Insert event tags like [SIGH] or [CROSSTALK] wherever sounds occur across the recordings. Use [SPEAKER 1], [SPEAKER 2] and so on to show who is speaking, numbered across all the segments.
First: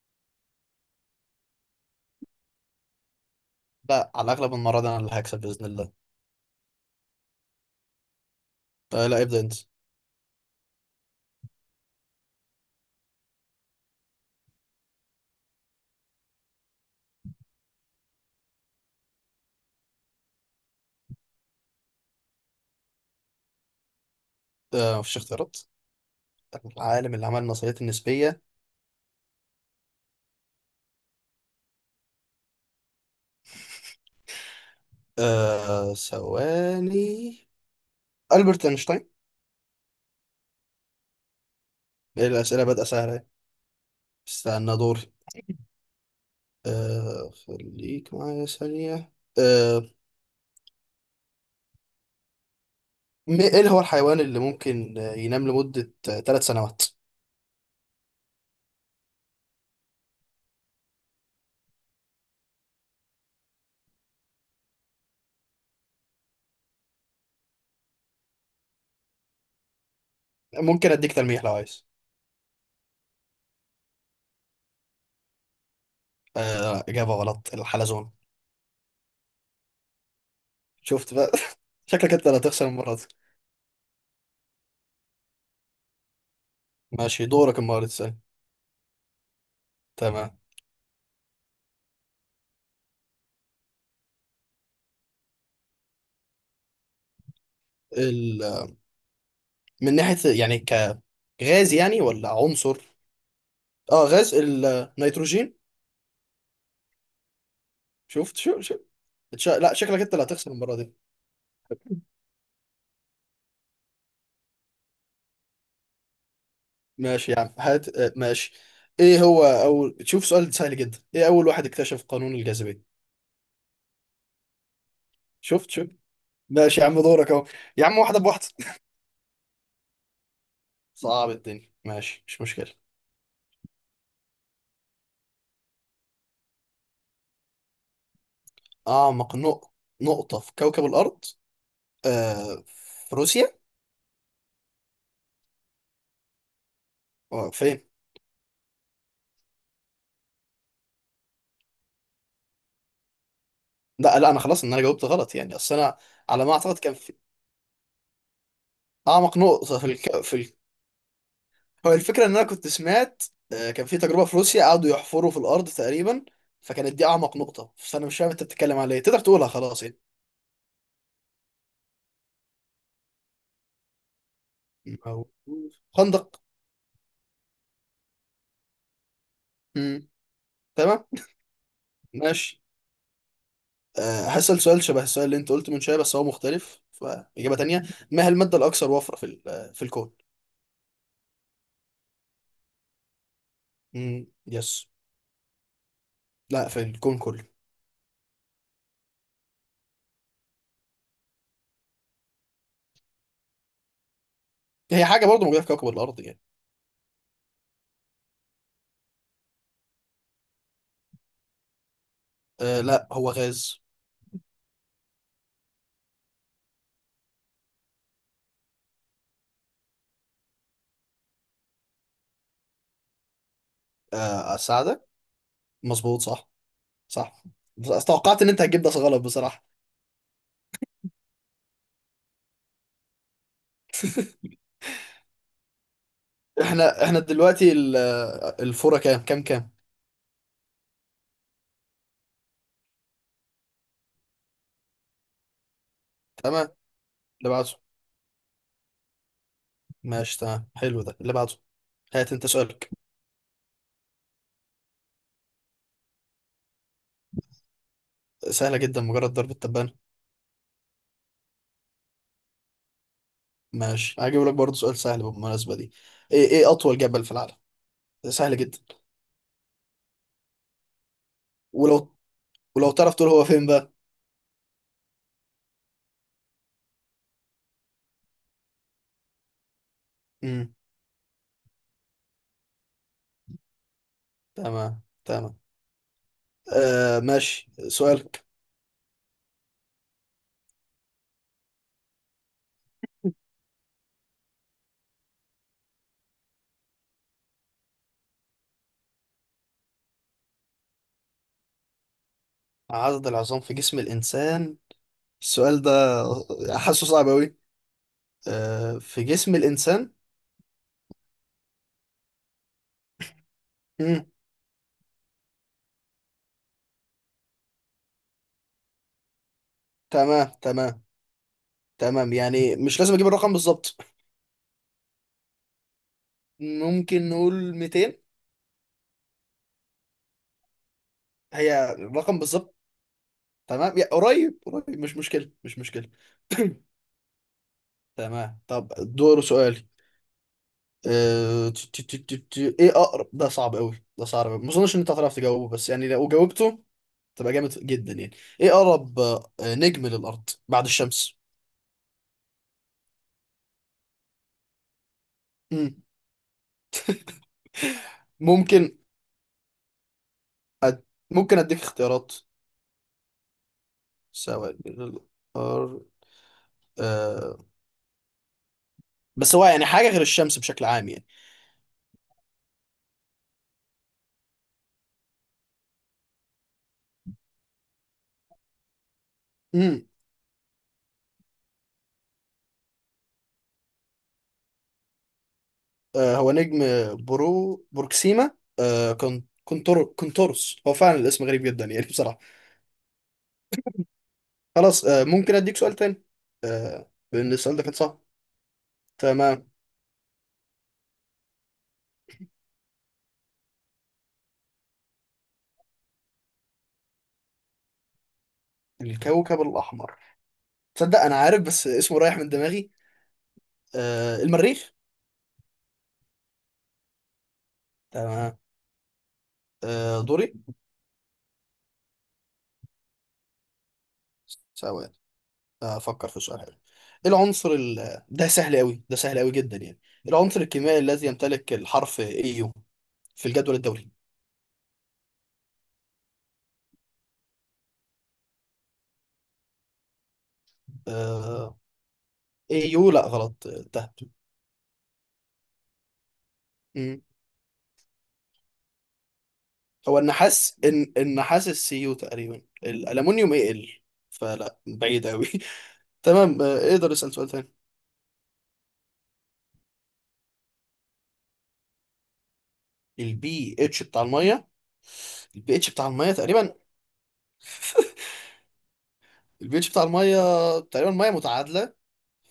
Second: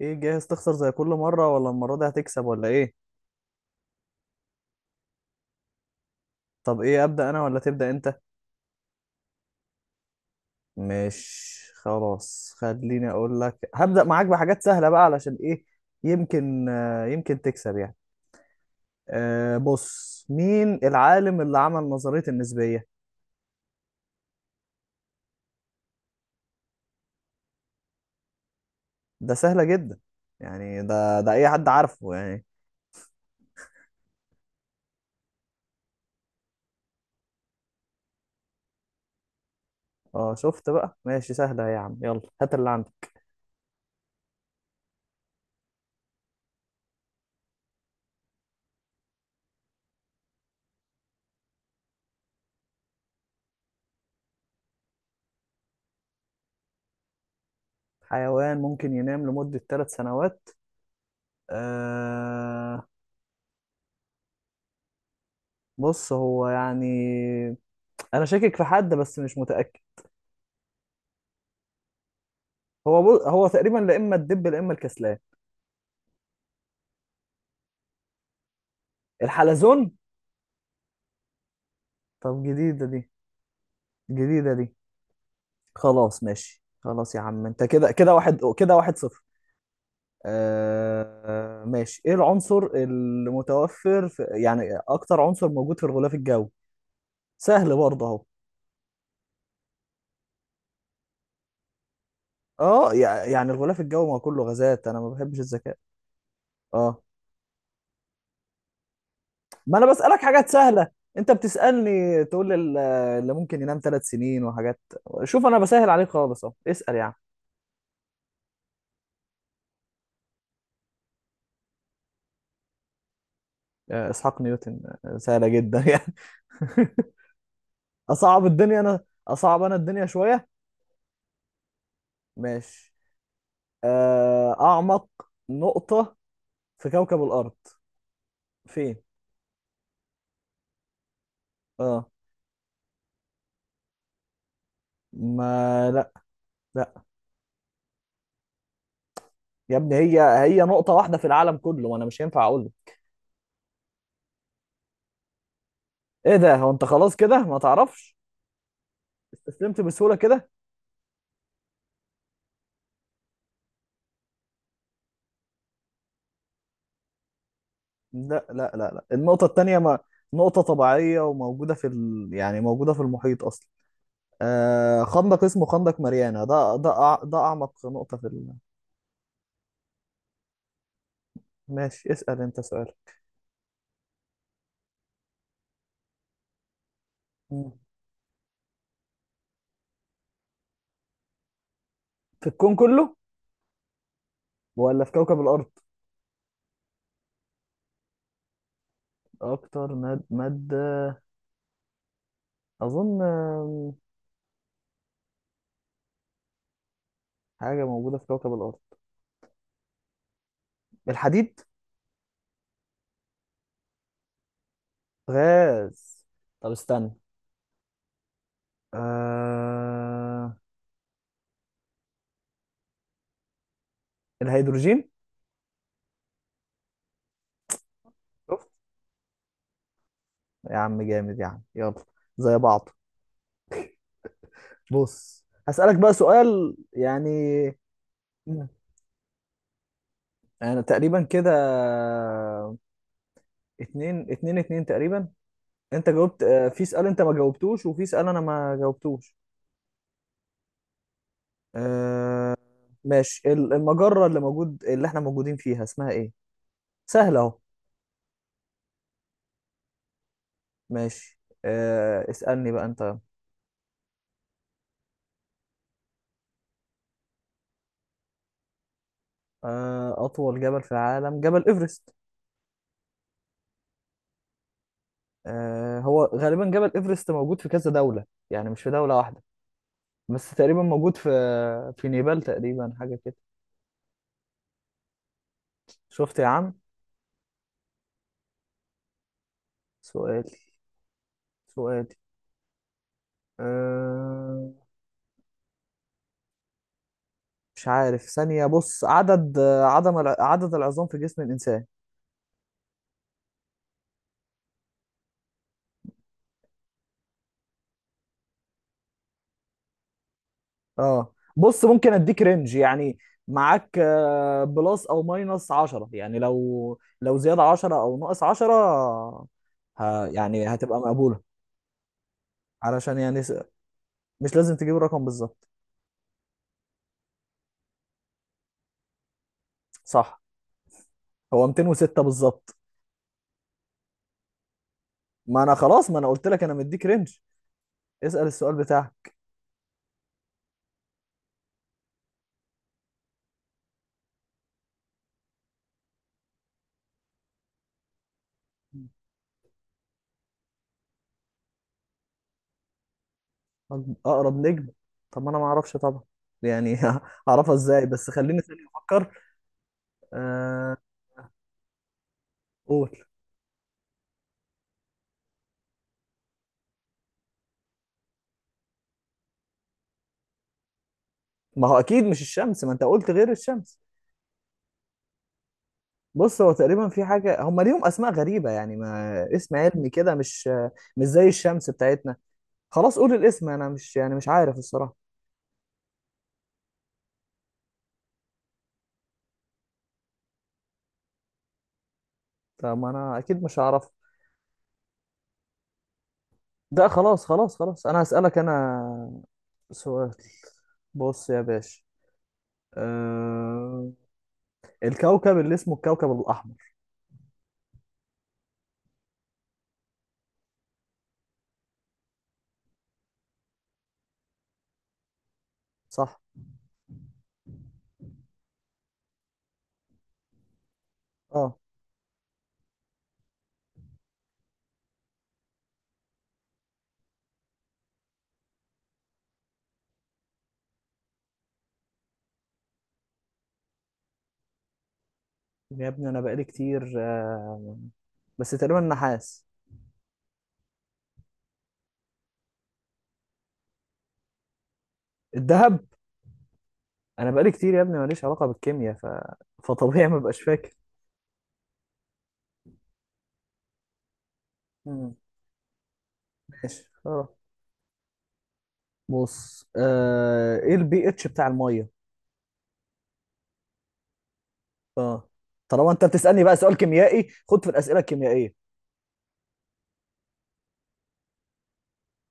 [SPEAKER 1] ايه، جاهز تخسر زي كل مرة، ولا المرة دي هتكسب ولا ايه؟
[SPEAKER 2] لا، على الاغلب المره دي انا اللي هكسب باذن الله.
[SPEAKER 1] طب ايه، ابدأ انا ولا تبدأ انت؟
[SPEAKER 2] لا، ابدا انت.
[SPEAKER 1] مش خلاص، خليني اقول لك. هبدأ معاك بحاجات سهلة بقى، علشان ايه؟ يمكن يمكن تكسب يعني. بص، مين العالم اللي عمل نظرية النسبية؟
[SPEAKER 2] آه، مفيش اختيارات. العالم اللي عمل النظريات النسبيه.
[SPEAKER 1] ده سهلة جدا، يعني ده اي حد عارفه يعني.
[SPEAKER 2] ثواني. البرت اينشتاين.
[SPEAKER 1] اه شفت بقى، ماشي سهلة يا عم، يلا
[SPEAKER 2] إيه،
[SPEAKER 1] هات
[SPEAKER 2] الاسئله
[SPEAKER 1] اللي
[SPEAKER 2] بدأ
[SPEAKER 1] عندك.
[SPEAKER 2] سهله أهي. استنى دوري. خليك معايا ثانيه. آه ايه هو الحيوان اللي ممكن ينام لمده 3 سنوات؟
[SPEAKER 1] حيوان ممكن ينام لمدة ثلاث سنوات. أه، بص هو يعني، انا شاكك في حد بس مش متاكد.
[SPEAKER 2] ممكن اديك تلميح لو عايز.
[SPEAKER 1] هو تقريبا لا اما الدب لا اما الكسلان.
[SPEAKER 2] اجابه غلط. الحلزون.
[SPEAKER 1] الحلزون؟
[SPEAKER 2] شفت بقى. [LAUGHS] شكلك انت اللي
[SPEAKER 1] طب
[SPEAKER 2] هتخسر
[SPEAKER 1] جديده
[SPEAKER 2] المره
[SPEAKER 1] دي،
[SPEAKER 2] دي.
[SPEAKER 1] جديده دي. خلاص ماشي، خلاص يا
[SPEAKER 2] ماشي،
[SPEAKER 1] عم،
[SPEAKER 2] دورك
[SPEAKER 1] انت
[SPEAKER 2] المره دي
[SPEAKER 1] كده كده
[SPEAKER 2] تسأل.
[SPEAKER 1] واحد، كده واحد صفر.
[SPEAKER 2] تمام.
[SPEAKER 1] ماشي، ايه العنصر يعني اكتر عنصر موجود في الغلاف الجوي؟ سهل برضه اهو.
[SPEAKER 2] ال... من ناحية يعني غاز يعني ولا عنصر؟
[SPEAKER 1] اه، يعني الغلاف
[SPEAKER 2] اه،
[SPEAKER 1] الجوي ما هو
[SPEAKER 2] غاز
[SPEAKER 1] كله غازات. انا ما بحبش
[SPEAKER 2] النيتروجين.
[SPEAKER 1] الذكاء. اه،
[SPEAKER 2] شفت، شو شو. لا،
[SPEAKER 1] ما انا
[SPEAKER 2] شكلك انت
[SPEAKER 1] بسألك
[SPEAKER 2] اللي
[SPEAKER 1] حاجات
[SPEAKER 2] هتخسر المره
[SPEAKER 1] سهلة.
[SPEAKER 2] دي.
[SPEAKER 1] انت بتسألني تقول لي اللي ممكن ينام ثلاث سنين وحاجات. شوف، انا بسهل عليك خالص اهو، اسأل يعني.
[SPEAKER 2] ماشي يا عم، هات. ماشي. ايه هو اول شوف سؤال سهل جدا. ايه اول واحد اكتشف قانون الجاذبيه؟
[SPEAKER 1] اسحاق نيوتن، سهلة
[SPEAKER 2] شفت،
[SPEAKER 1] جدا
[SPEAKER 2] شوف.
[SPEAKER 1] يعني.
[SPEAKER 2] ماشي يا عم،
[SPEAKER 1] [LAUGHS]
[SPEAKER 2] دورك اهو. يا عم، واحده
[SPEAKER 1] اصعب
[SPEAKER 2] بواحده.
[SPEAKER 1] الدنيا
[SPEAKER 2] [LAUGHS]
[SPEAKER 1] انا، اصعب انا الدنيا شوية.
[SPEAKER 2] صعب الدنيا ماشي، مش مشكله.
[SPEAKER 1] ماشي. اعمق نقطة في كوكب الارض، فين؟
[SPEAKER 2] اعمق نقطه في كوكب الارض.
[SPEAKER 1] اه،
[SPEAKER 2] في روسيا.
[SPEAKER 1] ما لا. لا.
[SPEAKER 2] فين؟
[SPEAKER 1] يا ابني، هي نقطة واحدة في العالم كله، وانا مش هينفع اقول.
[SPEAKER 2] لا لا، انا خلاص ان انا جاوبت غلط يعني. اصل انا
[SPEAKER 1] ايه
[SPEAKER 2] على ما
[SPEAKER 1] ده؟ هو
[SPEAKER 2] اعتقد
[SPEAKER 1] انت
[SPEAKER 2] كان في
[SPEAKER 1] خلاص كده ما تعرفش،
[SPEAKER 2] اعمق نقطه
[SPEAKER 1] استسلمت
[SPEAKER 2] في
[SPEAKER 1] بسهولة كده.
[SPEAKER 2] هو الفكرة إن أنا كنت سمعت. كان في تجربة في روسيا قعدوا يحفروا في الأرض تقريبا، فكانت دي أعمق نقطة. فأنا مش فاهم أنت
[SPEAKER 1] لا لا لا
[SPEAKER 2] بتتكلم على إيه،
[SPEAKER 1] لا،
[SPEAKER 2] تقدر
[SPEAKER 1] النقطة
[SPEAKER 2] تقولها
[SPEAKER 1] التانية،
[SPEAKER 2] خلاص
[SPEAKER 1] ما
[SPEAKER 2] يعني.
[SPEAKER 1] نقطة طبيعية وموجودة يعني موجودة في المحيط أصلا. آه،
[SPEAKER 2] أو
[SPEAKER 1] خندق، اسمه خندق
[SPEAKER 2] خندق.
[SPEAKER 1] ماريانا. ده ده أعمق نقطة.
[SPEAKER 2] مم. تمام.
[SPEAKER 1] ماشي، اسأل أنت
[SPEAKER 2] ماشي.
[SPEAKER 1] سؤال.
[SPEAKER 2] هسأل سؤال شبه السؤال اللي أنت قلته من شوية، بس هو مختلف فإجابة
[SPEAKER 1] مم.
[SPEAKER 2] تانية. ما هي المادة الأكثر وفرة في ال- آه، في الكون؟
[SPEAKER 1] في الكون كله
[SPEAKER 2] مم. يس.
[SPEAKER 1] ولا في كوكب الأرض؟
[SPEAKER 2] لا، في الكون كله.
[SPEAKER 1] أكتر مادة، أظن
[SPEAKER 2] هي حاجة برضه موجودة في كوكب الأرض يعني.
[SPEAKER 1] حاجة موجودة في كوكب الأرض. الحديد.
[SPEAKER 2] لا، هو غاز.
[SPEAKER 1] غاز. طب استنى. آه...
[SPEAKER 2] أساعدك.
[SPEAKER 1] الهيدروجين.
[SPEAKER 2] مظبوط، صح. صح. بس توقعت إن أنت
[SPEAKER 1] شفت
[SPEAKER 2] هتجيب ده غلط بصراحة.
[SPEAKER 1] يا عم، جامد يا عم يلا، زي بعض. بص هسألك بقى سؤال
[SPEAKER 2] احنا
[SPEAKER 1] يعني.
[SPEAKER 2] دلوقتي
[SPEAKER 1] مم.
[SPEAKER 2] الفورة كام؟
[SPEAKER 1] انا تقريبا كده اتنين اتنين اتنين تقريبا. انت جاوبت،
[SPEAKER 2] تمام.
[SPEAKER 1] في سؤال انت ما
[SPEAKER 2] اللي بعده.
[SPEAKER 1] جاوبتوش وفي سؤال انا ما جاوبتوش.
[SPEAKER 2] ماشي تمام، حلو، ده اللي بعده. هات انت
[SPEAKER 1] آه،
[SPEAKER 2] سؤالك.
[SPEAKER 1] ماشي، المجرة اللي احنا موجودين فيها اسمها ايه؟ سهلة اهو.
[SPEAKER 2] سهلة جدا، مجرد ضرب التبانة.
[SPEAKER 1] ماشي. اسألني بقى انت.
[SPEAKER 2] ماشي، هجيب لك برضه سؤال سهل بالمناسبة دي. ايه أطول جبل في العالم؟ سهل جدا.
[SPEAKER 1] اطول جبل في العالم، جبل
[SPEAKER 2] ولو،
[SPEAKER 1] ايفرست.
[SPEAKER 2] ولو تعرف تقول هو فين بقى.
[SPEAKER 1] هو غالبا جبل ايفرست موجود في كذا دولة، يعني مش في دولة واحدة. بس
[SPEAKER 2] امم.
[SPEAKER 1] تقريبا موجود في نيبال تقريبا، حاجة كده.
[SPEAKER 2] تمام تمام.
[SPEAKER 1] شفت يا عم.
[SPEAKER 2] ماشي، سؤالك.
[SPEAKER 1] سؤالي، سؤالي. أه... مش عارف ثانية. بص عدد عدد العظام في جسم الإنسان.
[SPEAKER 2] عدد العظام في جسم الإنسان. السؤال ده حاسه صعب أوي. في جسم الإنسان.
[SPEAKER 1] اه بص، ممكن اديك رينج يعني. معاك
[SPEAKER 2] امم.
[SPEAKER 1] بلس او ماينس 10، يعني لو زيادة 10 او ناقص 10.
[SPEAKER 2] تمام
[SPEAKER 1] يعني هتبقى
[SPEAKER 2] تمام.
[SPEAKER 1] مقبولة.
[SPEAKER 2] تمام، يعني مش لازم
[SPEAKER 1] علشان
[SPEAKER 2] أجيب
[SPEAKER 1] يعني
[SPEAKER 2] الرقم بالظبط.
[SPEAKER 1] مش لازم تجيب الرقم بالظبط.
[SPEAKER 2] ممكن نقول 200.
[SPEAKER 1] صح، هو
[SPEAKER 2] هي
[SPEAKER 1] 206
[SPEAKER 2] الرقم
[SPEAKER 1] بالظبط.
[SPEAKER 2] بالظبط. تمام، يا قريب قريب، مش مشكلة
[SPEAKER 1] ما انا
[SPEAKER 2] مش
[SPEAKER 1] خلاص،
[SPEAKER 2] مشكلة.
[SPEAKER 1] ما انا قلت
[SPEAKER 2] [COUGHS]
[SPEAKER 1] لك
[SPEAKER 2] [CLEARS THROAT]
[SPEAKER 1] انا مديك رينج. اسأل
[SPEAKER 2] تمام،
[SPEAKER 1] السؤال
[SPEAKER 2] طب
[SPEAKER 1] بتاعك.
[SPEAKER 2] دور سؤالي. أه... ت- ت- ت- ت- ت- ايه اقرب، ده صعب قوي، ده صعب قوي، ما اظنش ان انت هتعرف تجاوبه، بس يعني لو جاوبته تبقى جامد جدا يعني. ايه اقرب نجم للارض بعد الشمس؟
[SPEAKER 1] طب اقرب نجم، طب ما انا ما
[SPEAKER 2] مم.
[SPEAKER 1] اعرفش طبعا يعني. [LAUGHS] اعرفها ازاي؟ بس خليني ثاني
[SPEAKER 2] ممكن.
[SPEAKER 1] افكر. آه.
[SPEAKER 2] أد... ممكن اديك اختيارات،
[SPEAKER 1] قول.
[SPEAKER 2] سواء للأرض. أه... بس هو يعني حاجة غير الشمس بشكل عام
[SPEAKER 1] ما هو اكيد مش الشمس، ما انت قلت غير الشمس. بص هو تقريبا في حاجه، هم ليهم اسماء غريبه يعني، ما اسم
[SPEAKER 2] يعني.
[SPEAKER 1] علمي كده، مش زي الشمس بتاعتنا. خلاص قول الاسم، انا مش يعني مش عارف الصراحه.
[SPEAKER 2] هو نجم بروكسيما. كونتورس. هو فعلا الاسم غريب جدا يعني. [LAUGHS] بصراحة.
[SPEAKER 1] طب ما انا اكيد مش هعرف.
[SPEAKER 2] خلاص، ممكن اديك سؤال تاني.
[SPEAKER 1] ده خلاص
[SPEAKER 2] لان
[SPEAKER 1] خلاص
[SPEAKER 2] السؤال ده كان
[SPEAKER 1] خلاص،
[SPEAKER 2] صعب.
[SPEAKER 1] انا هسألك انا
[SPEAKER 2] تمام.
[SPEAKER 1] سؤال. بص يا باشا، آه الكوكب اللي اسمه الكوكب الاحمر.
[SPEAKER 2] الكوكب الاحمر. تصدق انا عارف بس اسمه رايح من دماغي. المريخ.
[SPEAKER 1] صح.
[SPEAKER 2] تمام. دوري.
[SPEAKER 1] اه
[SPEAKER 2] ثواني، افكر في سؤال حلو. ايه العنصر ده سهل قوي، ده سهل قوي جدا يعني. إيه العنصر الكيميائي الذي يمتلك الحرف AU في الجدول الدوري؟
[SPEAKER 1] يا ابني، انا بقالي كتير، بس تقريبا نحاس.
[SPEAKER 2] آه، AU لا، غلط. تهت.
[SPEAKER 1] الذهب. انا بقالي كتير يا ابني، ماليش علاقه بالكيمياء،
[SPEAKER 2] هو
[SPEAKER 1] فطبيعي ما بقاش
[SPEAKER 2] النحاس.
[SPEAKER 1] فاكر.
[SPEAKER 2] إن النحاس السيو تقريبا الألمونيوم يقل. فلا، بعيد
[SPEAKER 1] مم.
[SPEAKER 2] أوي. [LAUGHS] تمام.
[SPEAKER 1] ماشي
[SPEAKER 2] اقدر اسأل سؤال
[SPEAKER 1] اه.
[SPEAKER 2] تاني.
[SPEAKER 1] بص ايه البي اتش بتاع الميه؟
[SPEAKER 2] البي اتش بتاع المية.
[SPEAKER 1] اه،
[SPEAKER 2] البي اتش بتاع
[SPEAKER 1] طالما انت
[SPEAKER 2] المية
[SPEAKER 1] بتسالني
[SPEAKER 2] تقريبا.
[SPEAKER 1] بقى سؤال كيميائي، خد في الاسئله الكيميائيه.
[SPEAKER 2] البي اتش بتاع المية تقريبا مية متعادلة،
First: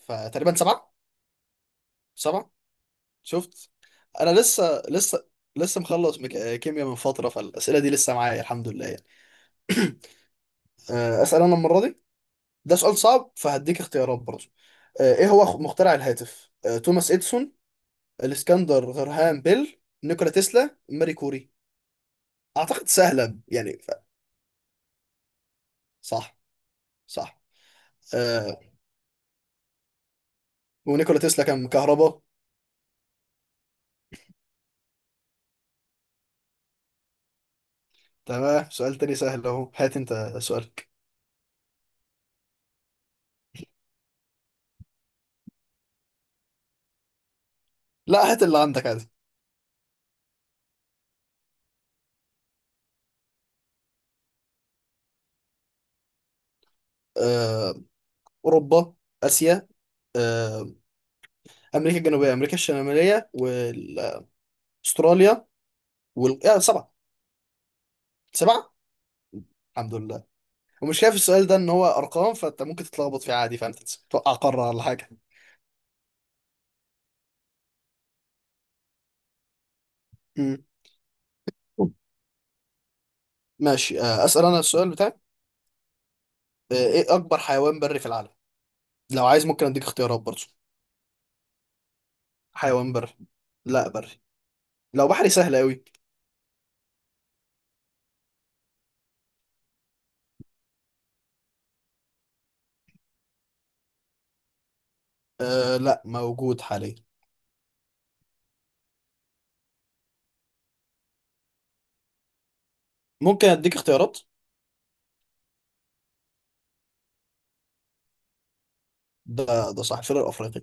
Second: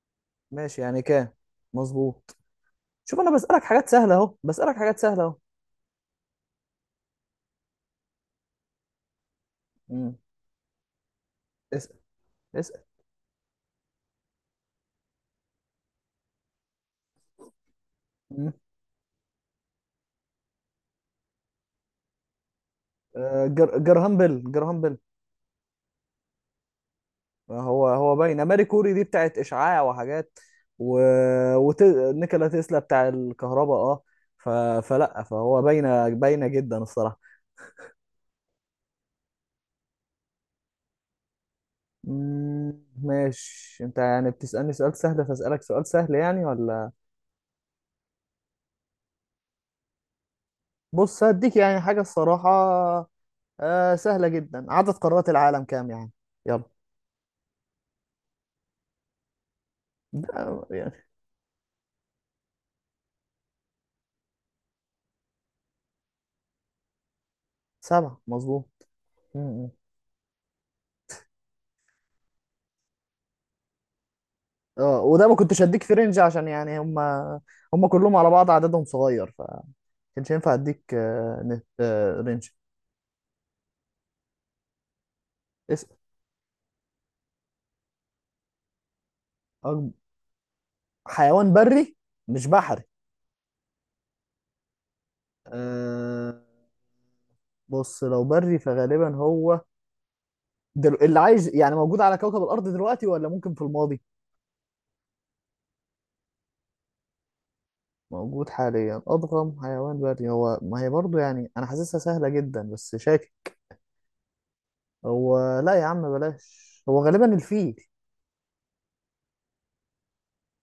[SPEAKER 2] فتقريبا
[SPEAKER 1] ماشي،
[SPEAKER 2] سبعة.
[SPEAKER 1] يعني كام؟ مظبوط.
[SPEAKER 2] سبعة.
[SPEAKER 1] شوف انا بسالك
[SPEAKER 2] شفت.
[SPEAKER 1] حاجات سهله اهو،
[SPEAKER 2] أنا
[SPEAKER 1] بسالك حاجات سهله اهو.
[SPEAKER 2] لسه مخلص مك... آه، كيمياء من فترة، فالأسئلة دي لسه معايا الحمد لله يعني. [CLEARS THROAT]
[SPEAKER 1] مم.
[SPEAKER 2] أسأل أنا المرة
[SPEAKER 1] اسال،
[SPEAKER 2] دي. ده
[SPEAKER 1] اسال.
[SPEAKER 2] سؤال صعب فهديك اختيارات برضه. إيه هو مخترع الهاتف؟ توماس إديسون،
[SPEAKER 1] مم.
[SPEAKER 2] الاسكندر غرهام بيل، نيكولا تسلا، ماري كوري. اعتقد سهله يعني ف...
[SPEAKER 1] جرهام بيل، جرهام بيل.
[SPEAKER 2] صح. صح.
[SPEAKER 1] هو باينه
[SPEAKER 2] آه
[SPEAKER 1] ماري كوري دي بتاعت اشعاع وحاجات، و...
[SPEAKER 2] ونيكولا تسلا كان
[SPEAKER 1] وت...
[SPEAKER 2] كهرباء.
[SPEAKER 1] نيكولا تسلا بتاع الكهرباء اه. ف... فلا، فهو باينه باينه جدا الصراحه.
[SPEAKER 2] تمام، سؤال تاني سهل اهو. هات انت سؤالك.
[SPEAKER 1] ماشي، انت يعني بتسالني سؤال سهل، فاسالك سؤال سهل يعني ولا؟
[SPEAKER 2] لا، هات اللي عندك عادي.
[SPEAKER 1] بص هديك يعني حاجه الصراحه، سهله جدا. عدد قارات العالم كام يعني؟ يلا.
[SPEAKER 2] آه. اوروبا، اسيا،
[SPEAKER 1] ده
[SPEAKER 2] آه،
[SPEAKER 1] يعني.
[SPEAKER 2] امريكا الجنوبيه، امريكا الشماليه، واستراليا، وال... آه سبعه.
[SPEAKER 1] سبعه، مظبوط.
[SPEAKER 2] سبعه.
[SPEAKER 1] مم.
[SPEAKER 2] الحمد لله. ومش شايف السؤال ده ان هو ارقام، فانت ممكن تتلخبط فيه عادي. فانت توقع قاره ولا
[SPEAKER 1] اه،
[SPEAKER 2] حاجه.
[SPEAKER 1] وده ما كنتش هديك في رينج، عشان يعني هم كلهم على بعض عددهم صغير. كانش ينفع
[SPEAKER 2] مم.
[SPEAKER 1] اديك آه، نت آه، رينج.
[SPEAKER 2] ماشي، اسال انا السؤال بتاعي.
[SPEAKER 1] اسأل.
[SPEAKER 2] ايه اكبر حيوان بري في العالم؟ لو عايز ممكن اديك
[SPEAKER 1] أكب-
[SPEAKER 2] اختيارات برضه.
[SPEAKER 1] حيوان بري مش بحري؟
[SPEAKER 2] حيوان بري. لا، بري. لو بحري سهل قوي.
[SPEAKER 1] أه بص، لو بري فغالبا هو، اللي عايش يعني موجود على كوكب الأرض دلوقتي ولا ممكن في الماضي.
[SPEAKER 2] أه، لا، موجود حاليا.
[SPEAKER 1] موجود حاليا، أضخم حيوان بري هو، ما هي برضو يعني، أنا حاسسها سهلة جدا بس
[SPEAKER 2] ممكن
[SPEAKER 1] شاكك.
[SPEAKER 2] اديك اختيارات.
[SPEAKER 1] هو لا يا عم بلاش، هو غالبا الفيل.
[SPEAKER 2] ده ده صح، الفيلر الافريقي.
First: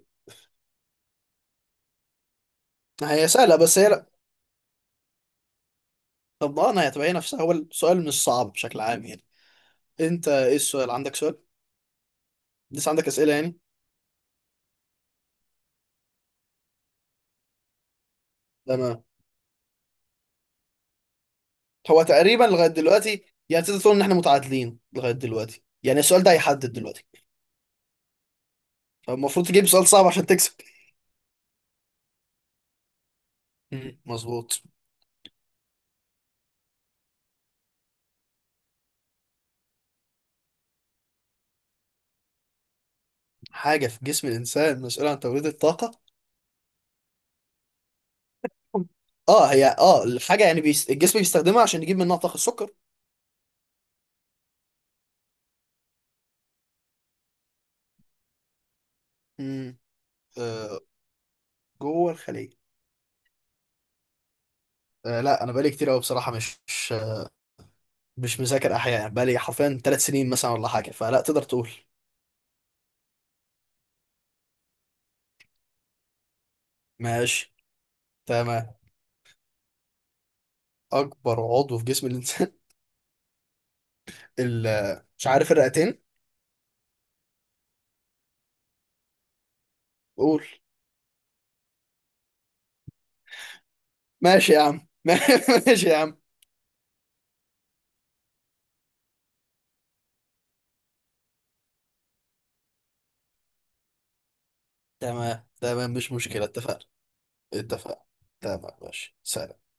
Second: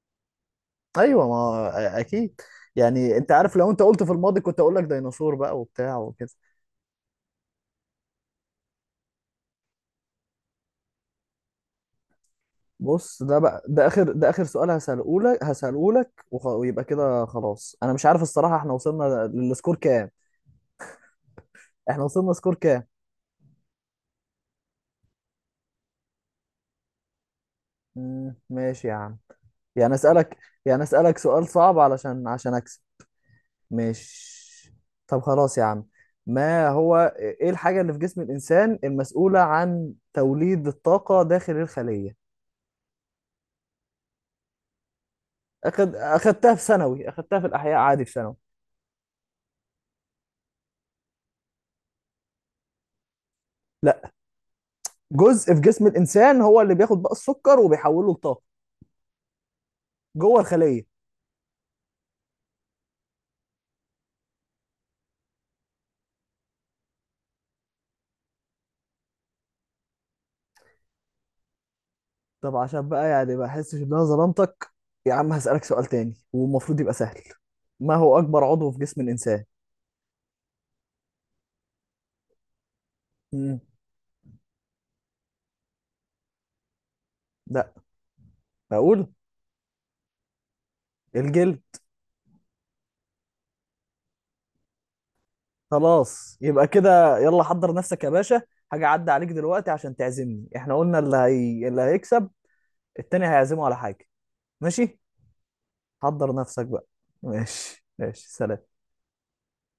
[SPEAKER 1] أيوة، ما أكيد. يعني
[SPEAKER 2] هي
[SPEAKER 1] أنت عارف،
[SPEAKER 2] سهله،
[SPEAKER 1] لو
[SPEAKER 2] بس
[SPEAKER 1] أنت
[SPEAKER 2] هي
[SPEAKER 1] قلت
[SPEAKER 2] لا.
[SPEAKER 1] في الماضي كنت أقول لك ديناصور بقى وبتاع وكده.
[SPEAKER 2] طب ما انا هتبين نفسها، هو السؤال مش صعب بشكل عام يعني. انت ايه السؤال عندك؟ سؤال لسه عندك
[SPEAKER 1] بص،
[SPEAKER 2] اسئله
[SPEAKER 1] ده
[SPEAKER 2] يعني.
[SPEAKER 1] بقى ده اخر سؤال هساله لك، ويبقى كده خلاص. انا مش عارف الصراحه، احنا
[SPEAKER 2] تمام.
[SPEAKER 1] وصلنا للسكور كام؟
[SPEAKER 2] هو
[SPEAKER 1] احنا وصلنا
[SPEAKER 2] تقريبا
[SPEAKER 1] سكور
[SPEAKER 2] لغايه
[SPEAKER 1] كام؟
[SPEAKER 2] دلوقتي يعني تقدر تقول ان احنا متعادلين لغايه دلوقتي يعني. السؤال ده هيحدد دلوقتي.
[SPEAKER 1] ماشي يا عم.
[SPEAKER 2] فالمفروض تجيب سؤال
[SPEAKER 1] يعني
[SPEAKER 2] صعب عشان
[SPEAKER 1] اسالك
[SPEAKER 2] تكسب.
[SPEAKER 1] يعني اسالك سؤال صعب، علشان اكسب.
[SPEAKER 2] مم، مظبوط.
[SPEAKER 1] ماشي. طب خلاص يا عم، ما هو ايه الحاجه اللي في جسم الانسان المسؤوله عن توليد الطاقه داخل الخليه؟
[SPEAKER 2] حاجة في جسم الإنسان مسؤولة عن توليد الطاقة.
[SPEAKER 1] اخدتها في ثانوي، اخدتها في الاحياء عادي في ثانوي.
[SPEAKER 2] اه، هي الحاجه، يعني الجسم بيستخدمها عشان يجيب منها طاقه، السكر.
[SPEAKER 1] لا، جزء في جسم الانسان هو اللي بياخد بقى السكر وبيحوله لطاقه،
[SPEAKER 2] امم.
[SPEAKER 1] جوه
[SPEAKER 2] آه
[SPEAKER 1] الخليه.
[SPEAKER 2] جوه الخليه. لا، انا بقالي كتير قوي بصراحه، مش مذاكر احياء يعني. بقالي حرفيا 3 سنين مثلا ولا حاجه، فلا تقدر تقول.
[SPEAKER 1] طب عشان بقى يعني ما احسش ان انا ظلمتك، يا عم هسألك سؤال تاني والمفروض يبقى سهل.
[SPEAKER 2] ماشي
[SPEAKER 1] ما هو اكبر عضو
[SPEAKER 2] تمام.
[SPEAKER 1] في جسم الانسان؟
[SPEAKER 2] اكبر عضو في جسم الانسان.
[SPEAKER 1] مم.
[SPEAKER 2] [LAUGHS] مش عارف، الرئتين.
[SPEAKER 1] لا، اقول.
[SPEAKER 2] قول.
[SPEAKER 1] الجلد.
[SPEAKER 2] ماشي يا عم. [LAUGHS] ماشي يا عم.
[SPEAKER 1] خلاص يبقى كده، يلا حضر نفسك يا باشا، حاجة عدى عليك دلوقتي عشان تعزمني. احنا قلنا اللي هيكسب التاني هيعزمه على حاجة. ماشي.
[SPEAKER 2] تمام تمام، مش
[SPEAKER 1] حضر
[SPEAKER 2] مشكله،
[SPEAKER 1] نفسك
[SPEAKER 2] اتفقنا.
[SPEAKER 1] بقى. ماشي
[SPEAKER 2] اتفقنا.
[SPEAKER 1] ماشي،
[SPEAKER 2] تمام،
[SPEAKER 1] سلام.
[SPEAKER 2] ماشي، سلام.